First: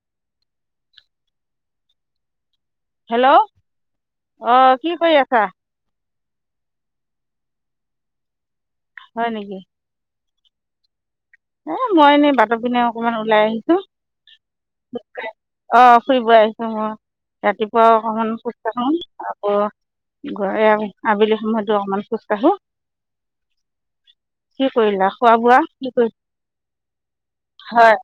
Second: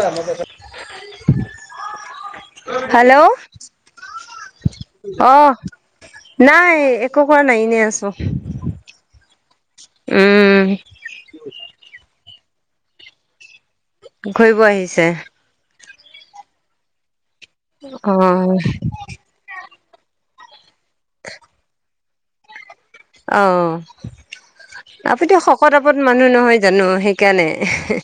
[unintelligible] Hello অহ। অ কি কৰি আছা নাই একো কৰা নাই এনে আছোঁ। হয় নেকি। উম। এ মই এনেই বাটৰ পিনে অকমান উলাই আহিছোঁ। ঘুৰিব আহিছে। অ ফুৰিব আহিছো ৰাতিপুৱাও অ অকমান খোজা কাঢ়ো আকৌ। গৈ আবেলি সময়তো অকমান খোজ কাঢ়ো। অ কি কৰিলা খোৱা আপুনি বোৱা শকত কি আপত কৰি মানুহ। নহয় জানো সেইকাৰণে। হয়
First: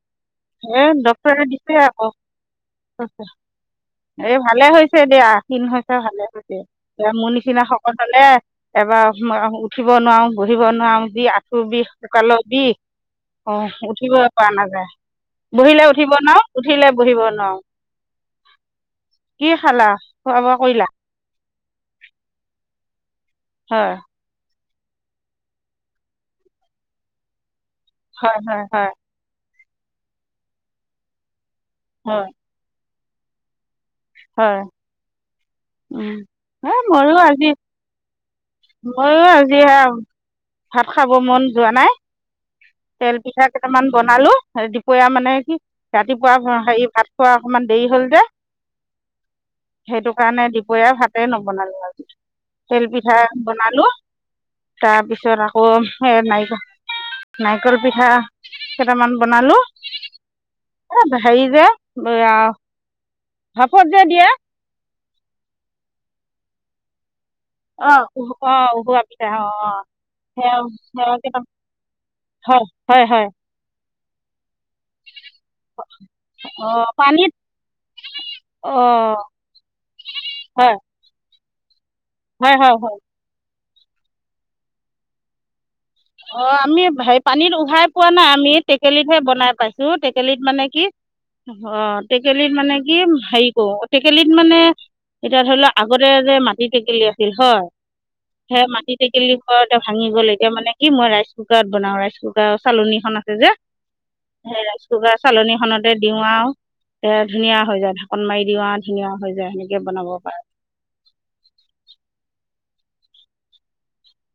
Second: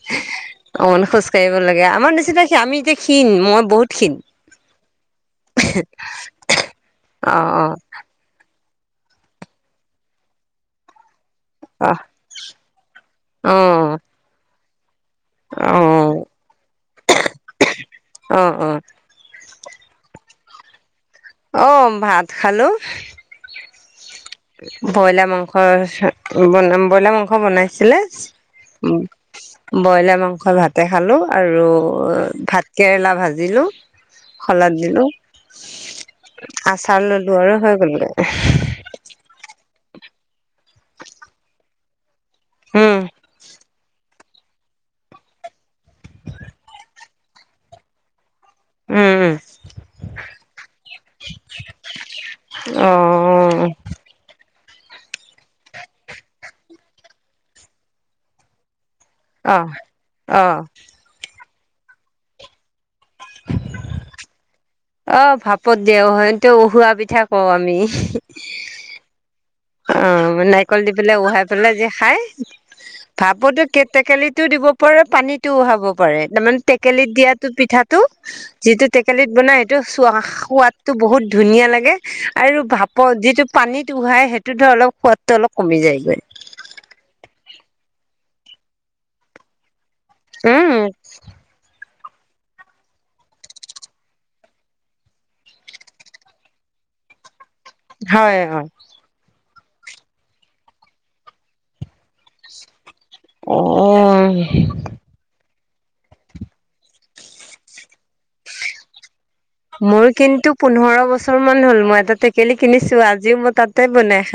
এ অকন খোজ ডক্তৰে কাঢ়িব দিছে লাগে আকৌ আমাৰ নিচিনা আমি এতিয়া ক্ষীণ মই বহুত ক্ষীণ। এই ভালে হৈছে দিয়া ক্ষীণ হৈছা ভালে হৈছে এ মোৰ অ নিচিনা শকত হলে। এবাৰ উঠিব নোৱাৰো বহিব নোৱাৰো যি আঁঠু বিষ অ ককালৰ বিষ। অ উঠিব পৰা নাযায়। অ বহিলে উঠিব নো অ উঠিলে বহিব অ নোৱাৰো। অ কি খালা খোৱা-বোৱা কৰিলা। অ ভাত খালোঁ। হয়। ব্ৰইলাৰ মাংস ব্ৰইলাৰ মাংস বনাই ছিলে হয় হয় হয় ব্ৰইলাৰ মাংস ভাতে খালো। আৰু হয় ভাতকেৰেলা ভাজিলোঁ হয় শলাদ দিলোঁ। উম এ আচাৰ ময়ো ললো আজি আৰু হৈ গ'ল। ময়ো আজি ভাত খাব মন যোৱা নাই। উম তেল পিঠা টামান বনালো দুপৰীয়া মানে কি ৰাতিপুৱা হেৰি ভাত খোৱা অকণমান দেৰি হল যে উম উম। সেইটো কাৰণে দিপৰীয়া ভাতেই নবনালো আৰু। তেল পিঠা অ, বনালো। তাৰপিছত আকৌ এ নাৰিক নাৰিকল পিঠা। কেইটামান বনালো অ অ এ হেৰি যে এয়া ভাফত যে দিয়ে। অ ভাপত দিয়া উহুৱা পিঠা কওঁ আমি। অ উহ- অ উহোৱা পিঠা অ অ অ' সেয়া নাৰিকল দি সেয়া পেলাই কেইটামান উহাই পেলাই যে খাই হয় হয় হয় ভাপতো কে টো দিব পাৰে পানীতটো উহাব পাৰে তাৰমানে অঁ টেকেলিত পানীত দিয়াটো পিঠাটো যিটো অঁ টেকেলিত বনাই সেইটো চোৱা হয় সোৱাদটো বহুত ধুনীয়া লাগে হয় আৰু হয় হয় ভাপৰ যিটো পানীত উহাই সেইটোত ধৰ অলপ সোৱাদটো অলপ কমি যায়। অ' আমি হ পানীত উহাই পোৱা নাই আমি টেকেলিতহে বনাই পাইছো। তোৰ টেকেলিত মানে উম কি অ'। টেকেলিত মানে কি হেৰি কৰো টেকেলিত মানে এতিয়া ধৰি লও আগতে যে মাটি টেকেলি আছিল হয়। হয় সে অ মাটি টেকেলি পৰা ভাঙি গ'ল এতিয়া মানে কি মই ৰাইচ কুকাৰত বনাও ৰাইচ কুকাৰৰ চালনী। আছে যে অ সেই ৰাইচ কুকাৰ চালনীখনত তে দিও আৰু তে ধুনীয়া হৈ যায় ঢাকন মাৰি দিও ধুনীয়া। হৈ যায় সেনেকৈ মোৰ বনাব পাৰোঁ কিন্তু পোন্ধৰ বছৰ মান হ'ল মই এটা টেকেলি কিনিছো আজিও মই তাত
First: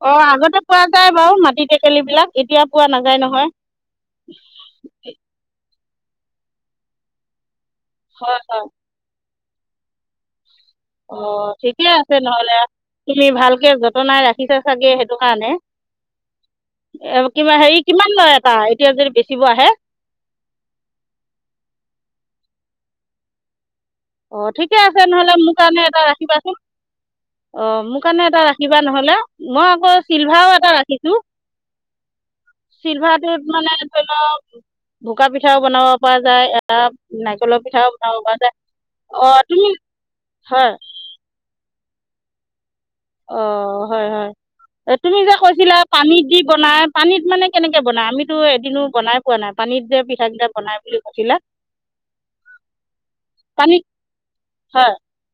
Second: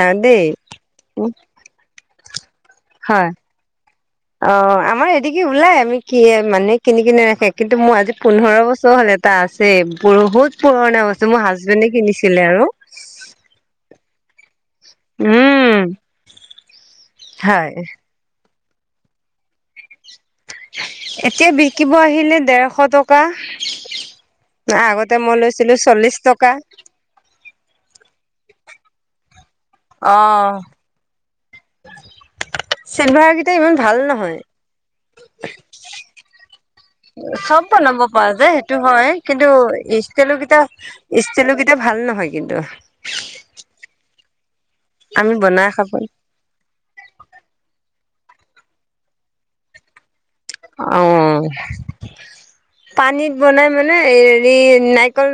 অ' আগতে পোৱা যায় বাৰু মাটি টেকেলি বিলাক এতিয়া পোৱা নাযায় হয়। নহয়। অ', আমাৰ এদিগে ওলাই আমি কি মানুহে কিনি কিনে ৰাখে। কিন্তু মোৰ আজি হয় পোন্ধৰ হয় বছৰ হ'ল এটা আছে বহুত পুৰণা অ বস্তু মোৰ হাজবেণ্ডে ঠিকে আছে কিনিছিলে নহলে আৰু। তুমি ভালকে নাই ৰাখিছা চাগে সেইটো কাৰণে উম কিবা হয় হেৰি কিমান লয় এটা। তেতিয়া যদি বেচিব আহে। এতিয়া বিকিব আহিলে দেৰশ টকা। অ ঠিকে আছে আগতে নহলে মই মোৰ লৈছিলো কাৰণে এটা চল্লিশ টকা। ৰাখিবাচোন অ মোৰ কাৰণে টা ৰাখিবা নহলে মই আকৌ চিলভাৰও অ' এটা ৰাখিছো। চিলভাৰ কেইটা মানে ইমান ভাল ধল নহয় বোকা পিঠাও বনাব পৰা যায়। নাৰিকলৰ পিঠাও বনাব পৰা যায়। টো হয় অঁ কিন্তু তুমি ষ্টেলৰ কেইটা হয় ষ্টেলৰ কেইটা ভাল নহয় কিন্তু। অ', হয় হয়। তুমি আমি যে বনাই কৈছিলা খাব পানীত দি বনাই পানীত মানে কেনেকে বনাই আমি তো এদিনো বনাই পোৱা নাই পানীত যে পিঠাকেইটা বনাই বুলি কৈছিলা অ'। পানীত বনাই পানীত মানে হেৰি হয় নাৰিকল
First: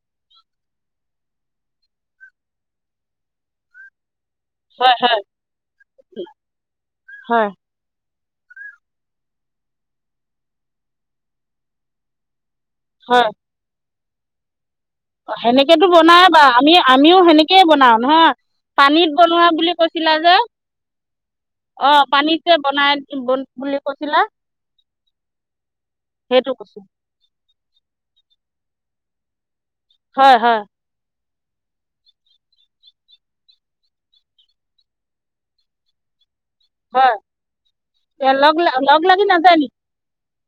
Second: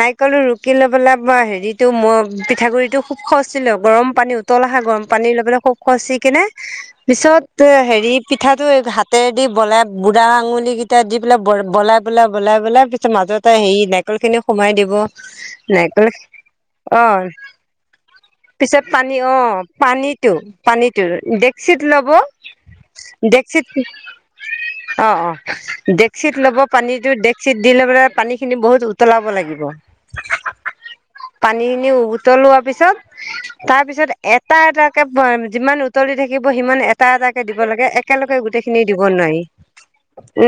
নাইিকলো ৰুকি লৈবেলাই হেৰিতটো মই পিঠাগুৰি টো খুব খজছিলো। গৰম পানী উতল আহে হয় গৰম হয় পানী লৈ পেলাই খুব খচি কিনে হয় পিছত হেৰি পিঠাটো হাতেৰে দি বলাই বুঢ়া আঙুলি কেইটা দি পেলাই ব বলাই পেলাই। বলাই বলাই পিছত হয় মাজতে হে নাইকল খিনি সোমাই দিব। সেনেকেতো নাৰিকল বনাই বা আমি অ আমিও সেনেকেই বনাও নহয়। পিছত পানীত পানী অ বনোৱা বুলি কৈছিলা পানীটো যে পানীটো ডেকচিত অ ল'ব পানীত যে বনাই দি বল ডেকচিত বুলি কৈছিলা। অ অ ডেকচিত সেইটো লব কৈছোঁ পানীতটো ডেক্চিত দিলৈ পেলাই পানী খিনি বহুত উতলাব লাগিব। হয় হয় পানী খিনি উতলোৱা পিছত তাৰ পিছত এটা এটাকে যিমান উতলি থাকে- থাকিব সিমান এটা হয় এটাকে দিব লাগে, এ একেলগে লগ গোটেই খিনি দিব লগ লাগি নোৱাৰি। নাযায় নেকি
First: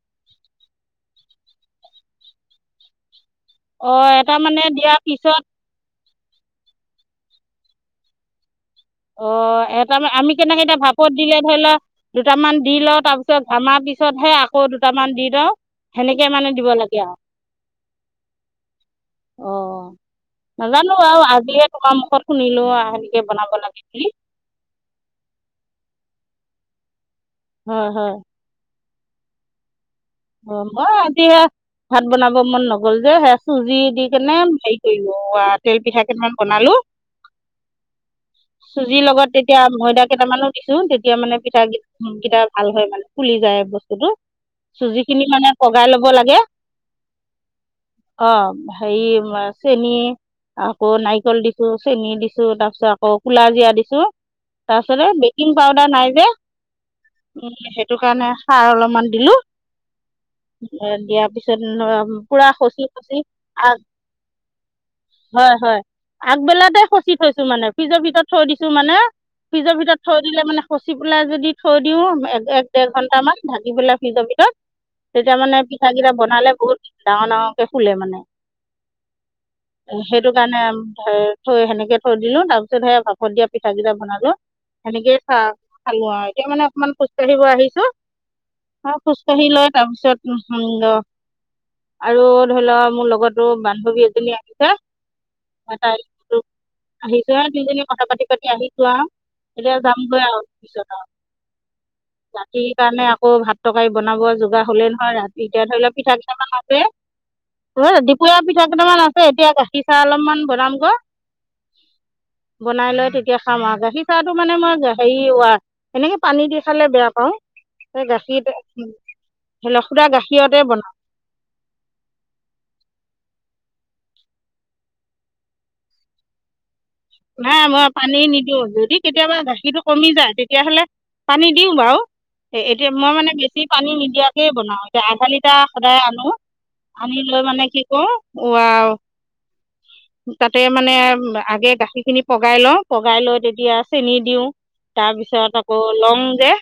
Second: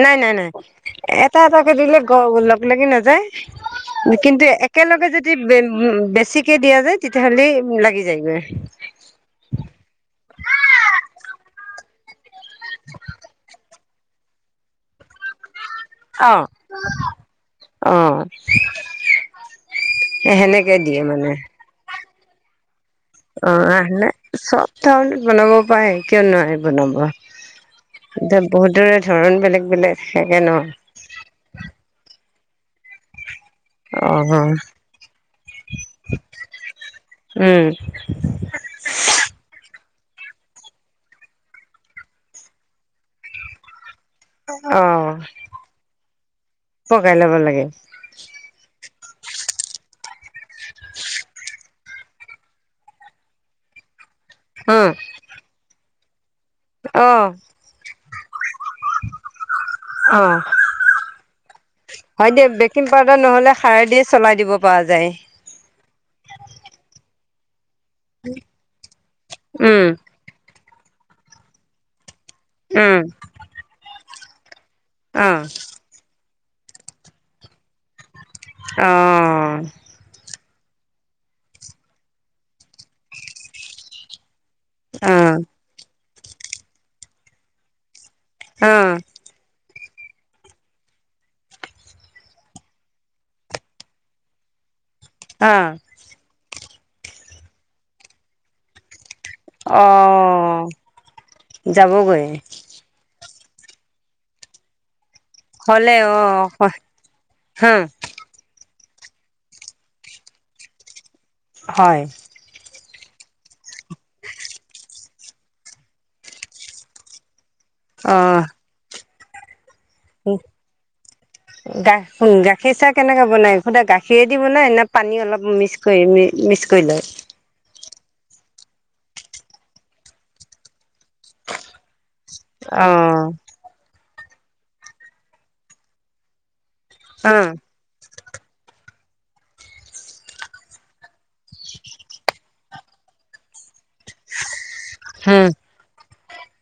নাই নাই নাই, এটা এটাকে দিলে গ লগ লাগি নাযায়। অঁ এটা কিন্তু মানে দিয়াৰ একেলগে যদি উ পিছত [unintelligible] চিকে দিয়া যায় তেতিয়াহ'লে লাগি যায়গৈ। অ এটা আমি কেনেকে, এতিয়া ভাপত দিলে ধৰি লোৱা দুটামান দি লওঁ তাৰপিছত ভামাৰ পিছতহে আকৌ দুটামান দি লওঁ- সেনেকে অ মানে দিব লাগে আৰু। অ অ' সেনেকে নাজানো দিয়ে আৰু মানে আজিয়ে তুমা মুখত শুনিলো আও কেনেকে বনাব অ আহ লাগে। বুলি নাই, সব ধৰণৰ বনাব পাৰে, কিয় নোৱাৰি বনাব? হয় হয় এতিয়া বহুতৰে ধৰন বেলেগ বেলেগ। থাকে ন অ, মই এতিয়া ভাত বনাব মন নগ'ল যে সেয়ে চুজি দি অ কেনে অ হেৰি কৰিলো, তেল পিঠা কেইটামান বনালো। উম চুজিৰ লগত তেতিয়া ময়দা- কেইটামানো দিছো, তেতিয়া মানে পিঠা কি কেইটা ভাল হয় মানে ফুলি যায় বস্তুতটো। অ চুজিখিনি মানে পগাই লব লাগে, পকাই ল'ব লাগে অ। হেৰি, মা চেনি আকৌ নাৰিকল দি চেনি দিছো, তাৰপিছত আকৌ ক'লাজিৰা দিছো, অ তাৰ পিছতে বেকিং পাউদাৰ নাই যে। অ উম, সেইটো কাৰণে খাৰ অলপমান দিলো। অ'। দিয়াৰ পিছত হয় দে, পুৰা খচি বেকিং খচি পাউদাৰ নহ'লে আ খাৰে দিয়ে চলাই দিব পৰা যায়। হয়, হয়, আগবেলাতে [unintelligible] থৈছো মানে ফ্ৰিজৰ ভিতৰত থৈ দিছো মানে ফ্ৰিজৰ উম ভিতৰত থৈ দিলে মানে খচি পেলাই যদি থৈ দিও এক এক ডেৰ উম ঘণ্টামান ভাগি পেলাই [unintelligible] দি অ তেতিয়া মানে পিঠা কিটা বনালে বহুত ডাঙৰ ডাঙৰকে ফুলে মানে। অ। মানে থৈ সেনেকে দিলো, তাৰ পিছত সে ভাপত দিয়া পিঠা কেইটা বনালো। অ সেনেকেই খা খালো আৰু, এতিয়া মানে অকমান খোজকাঢ়িব আহিছো। অহ। অ খোজকাঢ়ি তাৰপিছত [unintelligible] আৰু, ধৰি লোৱ মোৰ লগতো বান্ধৱী এজনী আহিছে। অ তাই আৰু আহিছোহে দুইজনীয়ে কথা পাতি, পাতি আহিছো আৰু। এতিয়া অ যামগৈ আৰু, পিছত আৰু, যাবগৈ ৰাতি কাৰণে আ আকৌ ভাত তৰকাৰি বনাব জোগা হ'লে, নহয় ৰা এতিয়া ধৰি লওক, হ'লে অ পিঠা দুটা মান আছে, হা এই দুপৰীয়া পিঠা কেইটামান আছে, এতিয়া গাখীৰ চাহ অলপমান বনাম গৈ। হয়। বনাই লৈ তেতিয়া খাম আৰু, গাখীৰ চাহটো‌‌ মানে‌ মই হেৰি, হেনেকে পানী দি খালে বেয়া পাওঁ। তই গাখীৰটো উহ, বনাওঁ গাখীৰ, গাখীৰ চাহ কেনেকে বনাই? সদায় গাখীৰেদি বনাই নে পানী অলপ মিক্স, মিক্স কৰি লয়? নাই, মই পানী নিদিওঁ যদি কেতিয়াবা গাখীৰটো কমি যায় তেতিয়াহ'লে পানী দিওঁ বাৰু। এ‌ অ এতিয়া মই মানে বেছি পানী নিদিয়াকে বনাও, এতিয়া আধা লিটাৰ সদায় আনো। আনি অ লৈ মানে কি কৰোঁ, এইয়া তাতে মানে আগে গাখীৰ খিনি পগাই লওঁ, পগাই লৈ তেতিয়া চেনি দিওঁ, তাৰ হম পিছত আকৌ লং এহ,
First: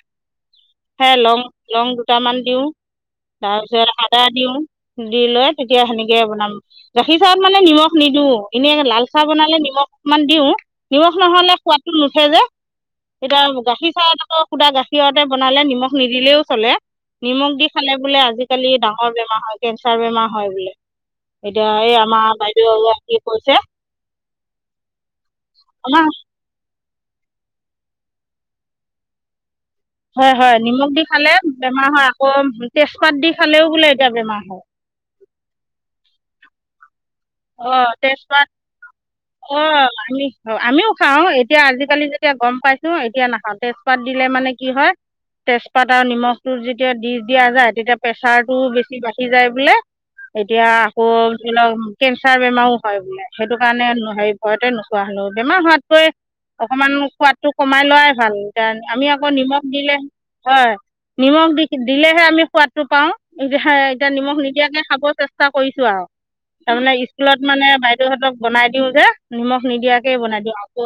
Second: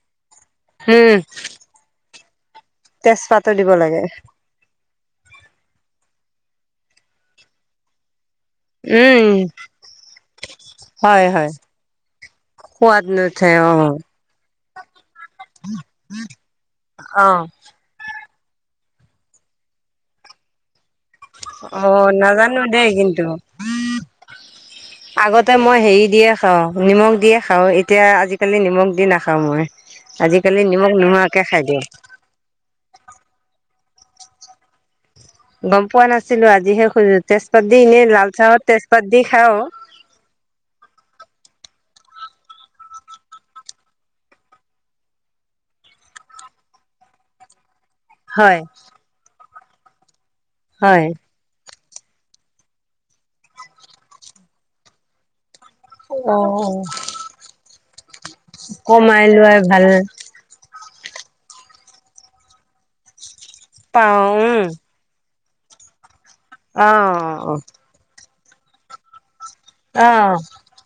সেই উম। লং-লং দুটামান দিওঁ, তেজপাতো দিব তাৰপিছত লাগে। আদা দিওঁ দি লৈ তেতিয়া সেনেকে বনালো। গাখীৰ চাহত মানে নিমখ নিদিয়ে। এনেই লাল চাহ উম, বনালে নিমখ অকণমান দিওঁ, নিমখ হয় হয়। নহ'লে সোৱাদটো নুঠে যে। সোৱাদ নুঠে এতিয়া গাখীৰ অ'। চাহ আকৌ শুদা গাখীৰতে বনালে নিমখ নিদিলেও চলে। অ' নিমখ দি খালে বোলে আজিকালি ডাঙৰ বেমাৰ হয়, কেঞ্চাৰ বেমাৰ হয় বোলে। এতিয়া আৰু অ', আমাৰ নাজানো বাইদেউ দেই আহি আছে, কিন্তু। কৈছে। আগতে মই হেৰি আমাৰ দিয়ে খাওঁ, নিমখ দিয়ে খাওঁ, এতিয়া আজিকালি নিমখ দি নাখাও মই। হয়-হয়, আজিকালি নিমখ দি খালে নোহোৱাকে খাই দিওঁ। বেমাৰ হয় আকৌ তেজপাত দি খালেও বোলে বেমাৰ হয়। গম পোৱা নাছিলো আজিহে শুনি। অ' তেজপাত খাওঁ, অ আমি-আমিও খাও এতিয়া আজি আজিকালি যেতিয়া গম পাইছো, এতিয়া নাখাওঁ, তেজপাত দিলে মানে কি হয়? তেজপাত আৰু নিমখটো যেতিয়া দি দিয়া যায় তেতিয়া প্ৰেছাৰতটো হয় বেছি বাঢ়ি যায় বোলে এতিয়া আকৌ হয়। ধৰি লওক। কেঞ্চাৰ বেমাৰো হয় বোলে সেইটো কাৰণে হেৰি ভয়তে নোখোৱা হলেও বেমাৰ হোৱাতকৈ অ'। অকমান সোৱাদটো কমাই লোৱাই ভাল কাৰণ আমি কমাই আকৌ লোৱাই নিমখ ভাল দিলে হয়। নিমখ দি দিলেহে আমি সোৱাদটো পাও এতিয়া পাওঁ নিমখ উম, নিদিয়াকে খাব চেষ্টা, চেষ্টা কৰিছো আৰু তাৰমানে স্কুলত অ'। মানে বাইদেউহঁতক বনাই দিওঁ যে। নিমখ নিদিয়াকে অ', বনাই দিওঁ আকৌ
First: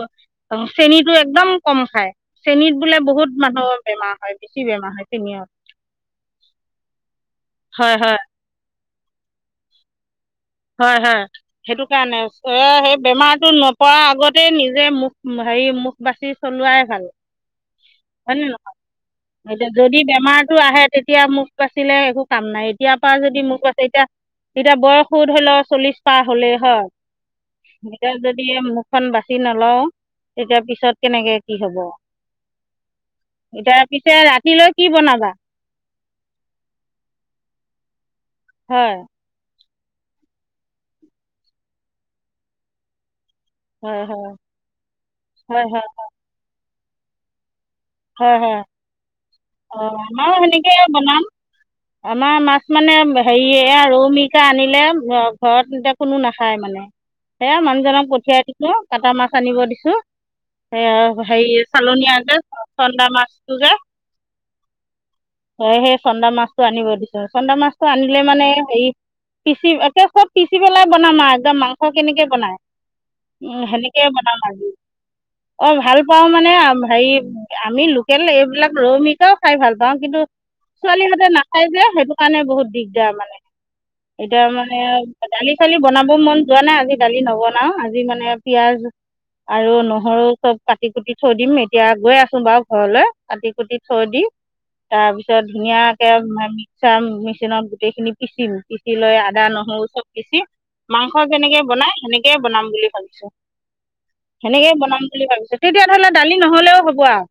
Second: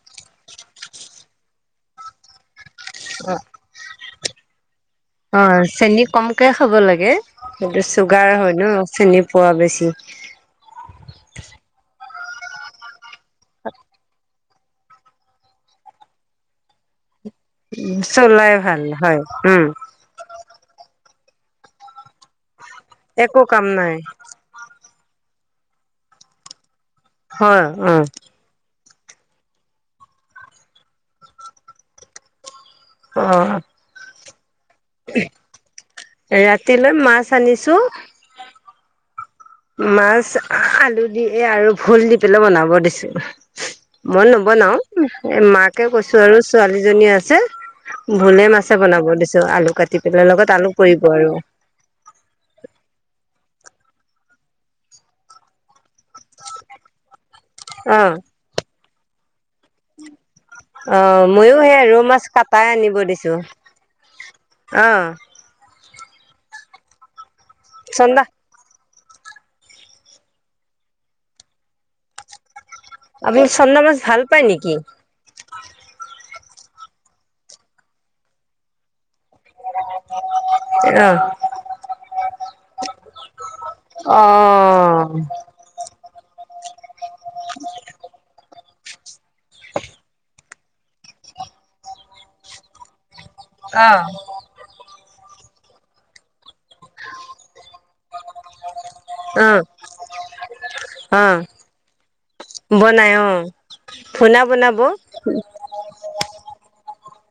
চেনটো একদম কম খাই চেনীত, বোলে বহুত অ', মানুহৰ বেমাৰ হয় বেছি বেমাৰ। হয় চেনিয়ত অ' চেনী কমকে খাব লাগে সেইটো চুগাৰ হয় ন। চেনি পোৱা বেছি। হয়-হয় সেইটো কাৰণে সেই বেমাৰটো নপাৰ আগত নিজে মুখ হেৰি মুখ বাচি চলোৱাই ভাল। হয় নে চলাই নহয় ভাল হয় উম এতিয়া যদি বেমাৰ টো আহে তেতিয়া মোক আছিলে একো কাম নাই এতিাৰ পৰা যদি একো মোক কাম আছে নাই এতিয়া এতিয়া বয়স। ফুধ হলেও চল্লিশ প হলেই হয় হয় অ এ যদি খন বাছি নলও তেতিয়া পিছত কেনেকে কি হব। অ তাৰ পিছে ৰাতিলৈ কি বনাবা ৰাতিলৈ মাছ আনিছো। হয়। মাছ আলু দি আৰু ভোল দি পেলাই বনাব দিছো। হয় মই হয় নবনাও এ হয় মাকে হয় কৈছো আৰু ছোৱালীজনী আছে। হয় ভুলে হয় মাছে বনাব দি অ' আমাৰো সেনেকে বনাম আমাৰ মাছ মানে। হেৰিয়ে ৰৌমিকা আনিলে ঘৰত এতিয়া কোনো নাখায় মানে এ অ মানুহজনক পঠিয়াই দিছো কাটা মাছ আনিব দিছো অ' ময়ো সেই ৰৌ মাছ কটাাই আনিব চন্দা দিছো মাছটো যে অ', সেই চন্দা মাছটো আনিব দিছো চন্দা মাছটো আনিলে চন্দা মানে হেৰি পিচি একে চব পিচি পেলাই বনাম আৰু একদম মাংস কেনেকে বনাই। আপুনি উম, চন্দা মাছ সেনেকেই ভাল বনাম পায় আৰুজি নেকি অ' ভাল পাও মানে মানে হেৰি আমি লোকেল এইবিলাক ৰৌ মিকাও খাই ভাল পাওঁ কিন্তু। অ', ছোৱালীহঁতে নাাপায় যে সেইটো কাৰণে বহুত দিগদাৰ মানে। এতিয়া অ', মানে দালি চালি ব বনাব মন যোৱা নাই আজি দালি নবনাও আজি মানে পিয়াজ আৰু নহৰু চব কাটি কুটি থৈ দিম এতিয়া গৈ আছো বাৰু ঘৰলৈ কাটি কুটি থৈ দি। তাৰ পিছত ধুনীয়াকে মিক্সাৰ মেচিনত গোটেইখিনি পিচিম। লয় আদা, নহৰু চব পিছি মাংস অ', যেনেকে বনাই সেনেকেই বনাম বুলি বনাই ভাবিছো। অ', ভুনা বনাব সেনেকেই বনাম বুলি ভাবিছো, তেতিয়া হ'লে দালি নহ'লেও হ'ব আৰু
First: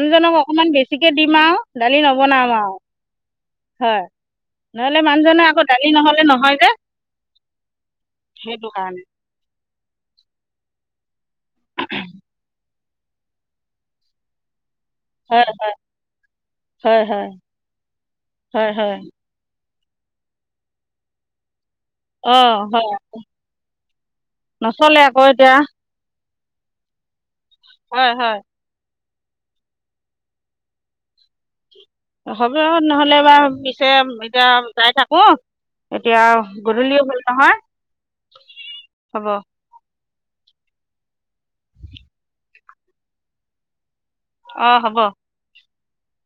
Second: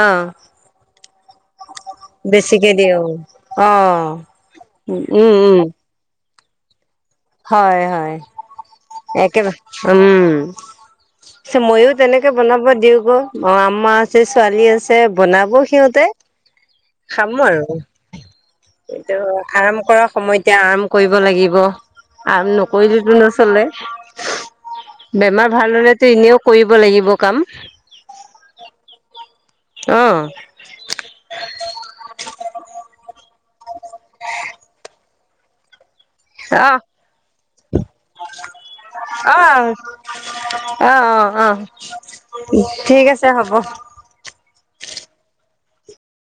অ', অকমান বেছিকে দিম আৰু দালি নবনাম বেছিকে আৰু দিয়ে অ', হয়, অ', নহ'লে মানুহজনে আকৌ দালি নহ'লে নহয়। যে হয়-হয়, সেইটো কাৰণে একেবাৰে উম'। পমইও তেনেকে বনাব দিওঁ গৈ, আম্মা আছে ছোৱালী আছে। হয় বনাব সিহঁতে হয় হয় খাম আৰু হয় হয় সিটো আৰাম কৰা সময়তে আৰাম কৰিব লাগিব। অ আৰাম হয় নকৰিলেতো নচলে, নচলে আকৌ বেমাৰ ভাল হলেতো এনেও কৰিব লাগিব কাম। হয়-হয়। অহ। হ'ব নহ'লে বাৰ পিছে এতিয়া যাই থাকো। এতিয়া অ', গধূলি হ'ল নহয় হ'ব। অ', অ', - অ', - অ' ঠিক আছে হ'ব। অ' হ'ব।